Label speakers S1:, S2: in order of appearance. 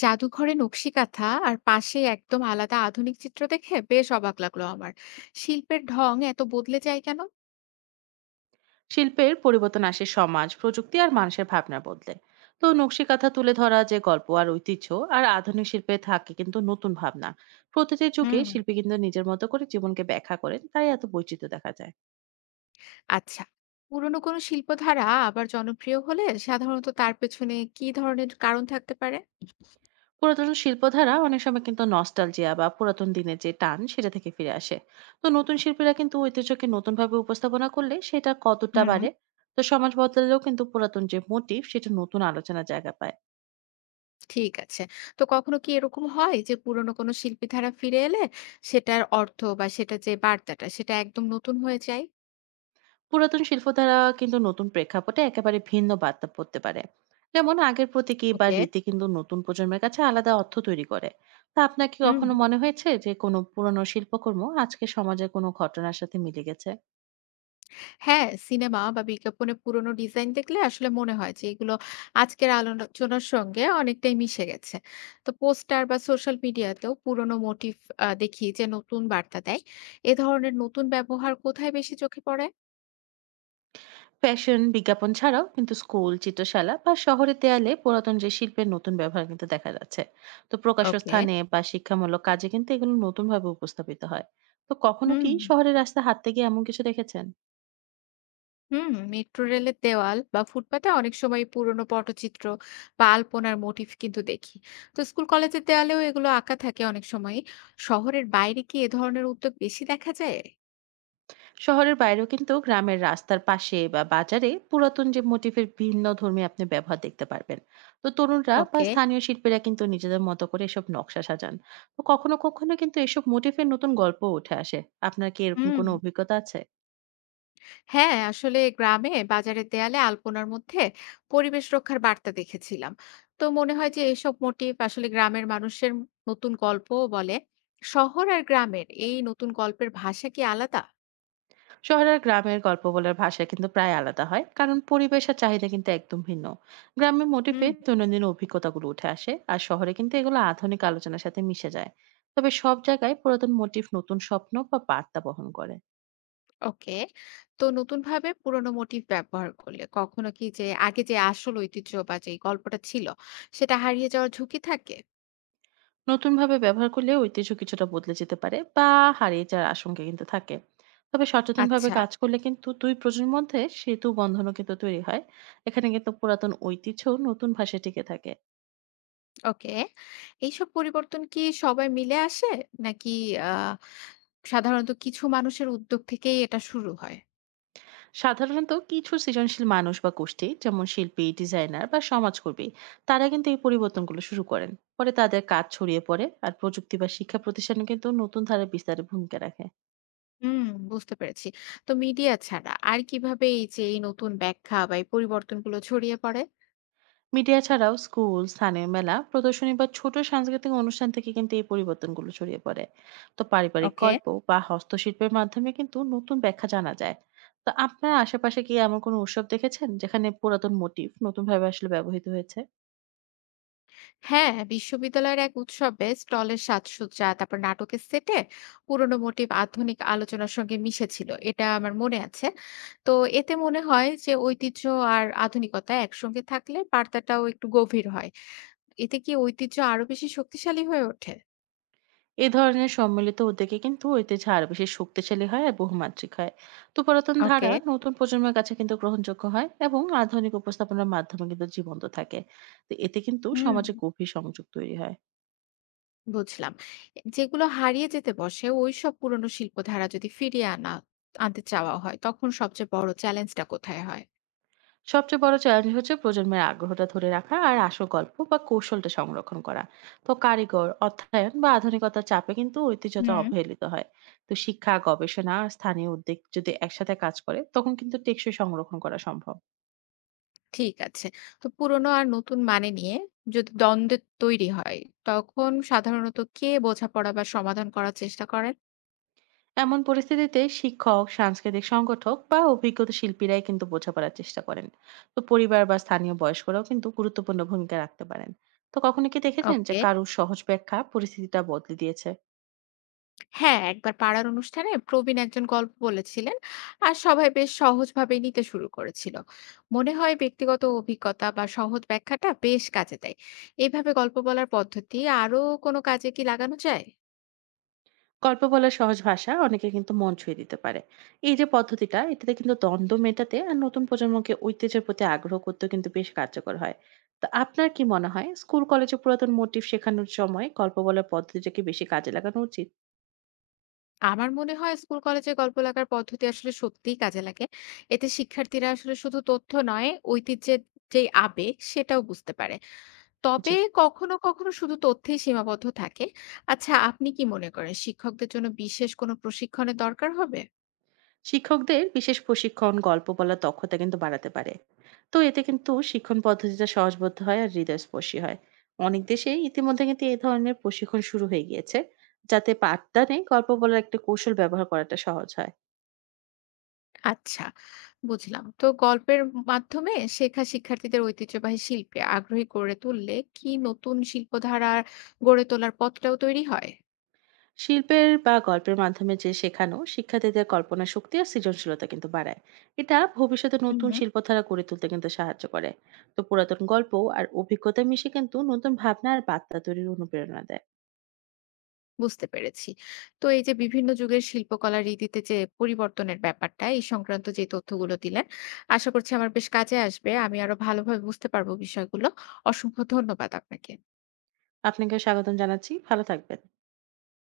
S1: জাদুঘরে নকশি কাঁথা আর পাশে একদম আলাদা আধুনিক চিত্র দেখে বেশ অবাক লাগলো আমার। শিল্পের ঢং এত বদলে যায় কেন?
S2: শিল্পের পরিবর্তন আসে সমাজ প্রযুক্তি আর মানুষের ভাবনা বদলে। তো নকশি কাঁথা তুলে ধরা যে গল্প আর ঐতিহ্য আর আধুনিক শিল্পে থাকে কিন্তু নতুন ভাবনা। প্রতিটি যুগে
S1: হুম।
S2: শিল্পী কিন্তু নিজের মতো করে জীবনকে ব্যাখ্যা করেন, তাই এত বৈচিত্র্য দেখা যায়।
S1: আচ্ছা। পুরনো কোনো শিল্পধারা আবার জনপ্রিয় হলে সাধারণত তার পেছনে কি ধরনের কারণ থাকতে পারে?
S2: পুরাতন শিল্পধারা অনেক সময় কিন্তু নস্টালজিয়া বা পুরাতন দিনের যে টান সেটা থেকে ফিরে আসে। তো নতুন শিল্পীরা কিন্তু ঐতিহ্যকে নতুন ভাবে উপস্থাপনা করলে সেটা কতটা
S1: হুম।
S2: বাড়ে। তো সমাজ বদলালেও কিন্তু পুরাতন যে মোটিভ সেটা নতুন আলোচনার জায়গা পায়।
S1: ঠিক আছে। তো কখনো কি এরকম হয় যে পুরনো কোনো শিল্পী ধারা ফিরে এলে সেটার অর্থ বা সেটা যে বার্তাটা সেটা একদম নতুন হয়ে যায়?
S2: পুরাতন শিল্পধারা কিন্তু নতুন প্রেক্ষাপটে একেবারে ভিন্ন বার্তা পড়তে পারে। যেমন আগের প্রতীকী বা
S1: ওকে।
S2: রীতি কিন্তু নতুন প্রজন্মের কাছে আলাদা অর্থ তৈরি করে। তা আপনার কি
S1: হুম।
S2: কখনো মনে হয়েছে যে কোনো পুরনো শিল্পকর্ম আজকে সমাজের কোনো ঘটনার সাথে মিলে গেছে?
S1: হ্যাঁ, সিনেমা বা বিজ্ঞাপনে পুরোনো ডিজাইন দেখলে আসলে মনে হয় যে এগুলো আজকের আলোচনার সঙ্গে অনেকটাই মিশে গেছে। তো পোস্টার বা সোশ্যাল মিডিয়াতেও পুরোনো মোটিভ দেখি যে নতুন বার্তা দেয়। এ ধরনের নতুন ব্যবহার কোথায় বেশি চোখে পড়ে?
S2: ফ্যাশন বিজ্ঞাপন ছাড়াও কিন্তু স্কুল চিত্রশালা বা শহরের দেয়ালে পুরাতন যে শিল্পের নতুন ব্যবহার কিন্তু দেখা যাচ্ছে। তো প্রকাশ্য
S1: ওকে।
S2: স্থানে বা শিক্ষামূলক কাজে কিন্তু এগুলো নতুন ভাবে উপস্থাপিত হয়। তো কখনো
S1: হুম,
S2: কি শহরের রাস্তায় হাঁটতে গিয়ে এমন কিছু দেখেছেন?
S1: হুম। মেট্রো রেলের দেওয়াল বা ফুটপাতে অনেক সময় পুরোনো পটচিত্র বা আলপনার মোটিভ কিন্তু দেখি। তো স্কুল কলেজের দেয়ালেও এগুলো আঁকা থাকে অনেক সময়ই। শহরের বাইরে কি এ ধরনের উদ্যোগ বেশি দেখা যায়?
S2: শহরের বাইরেও কিন্তু গ্রামের রাস্তার পাশে বা বাজারে পুরাতন যে মোটিফের ভিন্ন ধর্মী আপনি ব্যবহার দেখতে পারবেন। তো তরুণরা বা
S1: ওকে।
S2: স্থানীয় শিল্পীরা কিন্তু নিজেদের মতো করে এসব নকশা সাজান। তো কখনো কখনো কিন্তু এসব মোটিফের নতুন গল্প উঠে আসে। আপনার কি এরকম
S1: হুম।
S2: কোনো অভিজ্ঞতা আছে?
S1: হ্যাঁ, আসলে গ্রামে বাজারের দেয়ালে আলপনার মধ্যে পরিবেশ রক্ষার বার্তা দেখেছিলাম। তো মনে হয় যে এসব মোটিভ আসলে গ্রামের মানুষের নতুন গল্পও বলে। শহর আর গ্রামের এই নতুন গল্পের ভাষা কি আলাদা?
S2: শহরের আর গ্রামের গল্প বলার ভাষা কিন্তু প্রায় আলাদা হয়, কারণ পরিবেশ আর চাহিদা কিন্তু একদম ভিন্ন। গ্রামের মোটিফে
S1: হুম।
S2: দৈনন্দিন অভিজ্ঞতাগুলো উঠে আসে আর শহরে কিন্তু এগুলো আধুনিক আলোচনার সাথে মিশে যায়। তবে সব জায়গায় পুরাতন মোটিফ নতুন স্বপ্ন বা বার্তা বহন করে।
S1: ওকে। তো নতুনভাবে পুরনো মোটিভ ব্যবহার করলে কখনো কি যে আগে যে আসল ঐতিহ্য বা যে গল্পটা ছিল সেটা হারিয়ে যাওয়ার ঝুঁকি থাকে?
S2: নতুনভাবে ব্যবহার করলে ঐতিহ্য কিছুটা বদলে যেতে পারে বা হারিয়ে যাওয়ার আশঙ্কা কিন্তু থাকে। তবে সচেতনভাবে
S1: আচ্ছা,
S2: কাজ করলে কিন্তু দুই প্রজন্মের মধ্যে সেতু বন্ধনও কিন্তু তৈরি হয়। এখানে কিন্তু পুরাতন ঐতিহ্য নতুন ভাষায় টিকে থাকে।
S1: ওকে। এইসব পরিবর্তন কি সবাই মিলে আসে? নাকি আ সাধারণত কিছু মানুষের উদ্যোগ থেকেই এটা শুরু হয়।
S2: সাধারণত কিছু সৃজনশীল মানুষ বা গোষ্ঠী, যেমন শিল্পী ডিজাইনার বা সমাজকর্মী, তারা কিন্তু এই পরিবর্তনগুলো শুরু করেন। পরে তাদের কাজ ছড়িয়ে পড়ে আর প্রযুক্তি বা শিক্ষা প্রতিষ্ঠানে কিন্তু নতুন ধারা বিস্তারে ভূমিকা রাখে।
S1: হুম, বুঝতে পেরেছি। তো মিডিয়া ছাড়া আর কিভাবে এই নতুন ব্যাখ্যা বা এই পরিবর্তনগুলো ছড়িয়ে পড়ে?
S2: মিডিয়া ছাড়াও স্কুল, স্থানীয় মেলা, প্রদর্শনী বা ছোট সাংস্কৃতিক অনুষ্ঠান থেকে কিন্তু এই পরিবর্তনগুলো ছড়িয়ে পড়ে। তো পারিবারিক
S1: ওকে।
S2: গল্প বা হস্তশিল্পের মাধ্যমে কিন্তু নতুন ব্যাখ্যা জানা যায়। তো আপনার আশেপাশে কি এমন কোনো উৎসব দেখেছেন যেখানে পুরাতন মোটিভ নতুন ভাবে আসলে ব্যবহৃত হয়েছে?
S1: হ্যাঁ, বিশ্ববিদ্যালয়ের এক উৎসবে স্টলের সাজসজ্জা, তারপর নাটকের সেটে পুরনো মোটিভ আধুনিক আলোচনার সঙ্গে মিশেছিল। এটা আমার মনে আছে। তো এতে মনে হয় যে ঐতিহ্য আর আধুনিকতা একসঙ্গে থাকলে বার্তাটাও একটু গভীর হয়। এতে কি ঐতিহ্য আরো বেশি শক্তিশালী হয়ে ওঠে?
S2: এই ধরনের সম্মিলিত উদ্যোগে কিন্তু ঐতিহ্য আরো বেশি শক্তিশালী হয় আর বহুমাত্রিক হয়। তো পুরাতন ধারা
S1: ওকে।
S2: নতুন প্রজন্মের কাছে কিন্তু গ্রহণযোগ্য হয় এবং আধুনিক উপস্থাপনার মাধ্যমে কিন্তু জীবন্ত থাকে। তো এতে কিন্তু
S1: হুম।
S2: সমাজে গভীর সংযোগ তৈরি হয়।
S1: বুঝলাম। যেগুলো হারিয়ে যেতে বসে ওইসব পুরনো শিল্পধারা যদি ফিরিয়ে আনতে চাওয়া হয়, তখন সবচেয়ে বড় চ্যালেঞ্জটা কোথায় হয়?
S2: সবচেয়ে বড় চ্যালেঞ্জ হচ্ছে প্রজন্মের আগ্রহটা ধরে রাখা আর আসল গল্প বা কৌশলটা সংরক্ষণ করা। তো কারিগর অর্থায়ন বা আধুনিকতার চাপে কিন্তু ঐতিহ্যটা
S1: হুম।
S2: অবহেলিত হয়। তো শিক্ষা গবেষণা আর স্থানীয় উদ্যোগ যদি একসাথে কাজ করে তখন কিন্তু টেকসই সংরক্ষণ করা সম্ভব।
S1: ঠিক আছে। তো পুরনো আর নতুন মানে নিয়ে যদি দ্বন্দ্বের তৈরি হয়, তখন সাধারণত কে বোঝাপড়া বা সমাধান করার চেষ্টা করেন?
S2: এমন পরিস্থিতিতে শিক্ষক সাংস্কৃতিক সংগঠক বা অভিজ্ঞত শিল্পীরাই কিন্তু বোঝাপড়ার চেষ্টা করেন। তো পরিবার বা স্থানীয় বয়স্করাও কিন্তু গুরুত্বপূর্ণ ভূমিকা রাখতে পারেন। তো কখনো কি দেখেছেন যে
S1: ওকে।
S2: কারুর সহজ ব্যাখ্যা পরিস্থিতিটা বদলে দিয়েছে?
S1: হ্যাঁ, একবার পাড়ার অনুষ্ঠানে প্রবীণ একজন গল্প বলেছিলেন আর সবাই বেশ সহজভাবেই নিতে শুরু করেছিল। মনে হয় ব্যক্তিগত অভিজ্ঞতা বা সহজ ব্যাখ্যাটা বেশ কাজে দেয়। এইভাবে গল্প বলার পদ্ধতি আরো কোনো কাজে কি লাগানো যায়?
S2: গল্প বলার সহজ ভাষা অনেকে কিন্তু মন ছুঁয়ে দিতে পারে। এই যে পদ্ধতিটা এটাতে কিন্তু দ্বন্দ্ব মেটাতে আর নতুন প্রজন্মকে ঐতিহ্যের প্রতি আগ্রহ করতেও কিন্তু বেশ কার্যকর হয়। তো আপনার কি মনে হয় স্কুল কলেজে পুরাতন মোটিভ শেখানোর সময় গল্প বলার পদ্ধতিটা কি বেশি কাজে লাগানো উচিত?
S1: আমার মনে হয় স্কুল কলেজে গল্প লাগার পদ্ধতি আসলে সত্যিই কাজে লাগে। এতে শিক্ষার্থীরা আসলে শুধু তথ্য নয় ঐতিহ্যের যে আবেগ সেটাও বুঝতে পারে।
S2: জি।
S1: তবে কখনো, কখনো শুধু তথ্যেই সীমাবদ্ধ থাকে। আচ্ছা, আপনি কি মনে করেন শিক্ষকদের জন্য বিশেষ কোনো প্রশিক্ষণের দরকার হবে?
S2: শিক্ষকদের বিশেষ প্রশিক্ষণ গল্প বলার দক্ষতা কিন্তু বাড়াতে পারে। তো এতে কিন্তু শিক্ষণ পদ্ধতিটা সহজবোধ্য হয় আর হৃদয়স্পর্শী হয়। অনেক দেশেই ইতিমধ্যে কিন্তু এই ধরনের প্রশিক্ষণ শুরু হয়ে গিয়েছে, যাতে পাঠদানে গল্প বলার একটা কৌশল ব্যবহার করাটা সহজ হয়।
S1: আচ্ছা, বুঝলাম। তো গল্পের মাধ্যমে শেখা শিক্ষার্থীদের ঐতিহ্যবাহী শিল্পে আগ্রহী করে তুললে কি নতুন শিল্পধারা গড়ে তোলার পথটাও তৈরি হয়?
S2: শিল্পের বা গল্পের মাধ্যমে যে শেখানো শিক্ষার্থীদের কল্পনা শক্তি আর সৃজনশীলতা কিন্তু বাড়ায়। এটা ভবিষ্যতে
S1: হুম।
S2: নতুন শিল্পধারা গড়ে তুলতে কিন্তু সাহায্য করে। তো পুরাতন গল্প আর অভিজ্ঞতা মিশে কিন্তু নতুন ভাবনা আর বার্তা তৈরির অনুপ্রেরণা দেয়।
S1: বুঝতে পেরেছি। তো এই যে বিভিন্ন যুগের শিল্পকলা রীতিতে যে পরিবর্তনের ব্যাপারটা, এই সংক্রান্ত যে তথ্যগুলো দিলেন, আশা করছি আমার বেশ কাজে আসবে। আমি আরো ভালোভাবে বুঝতে পারবো বিষয়গুলো। অসংখ্য ধন্যবাদ আপনাকে।
S2: আপনাকে স্বাগতম জানাচ্ছি, ভালো থাকবেন।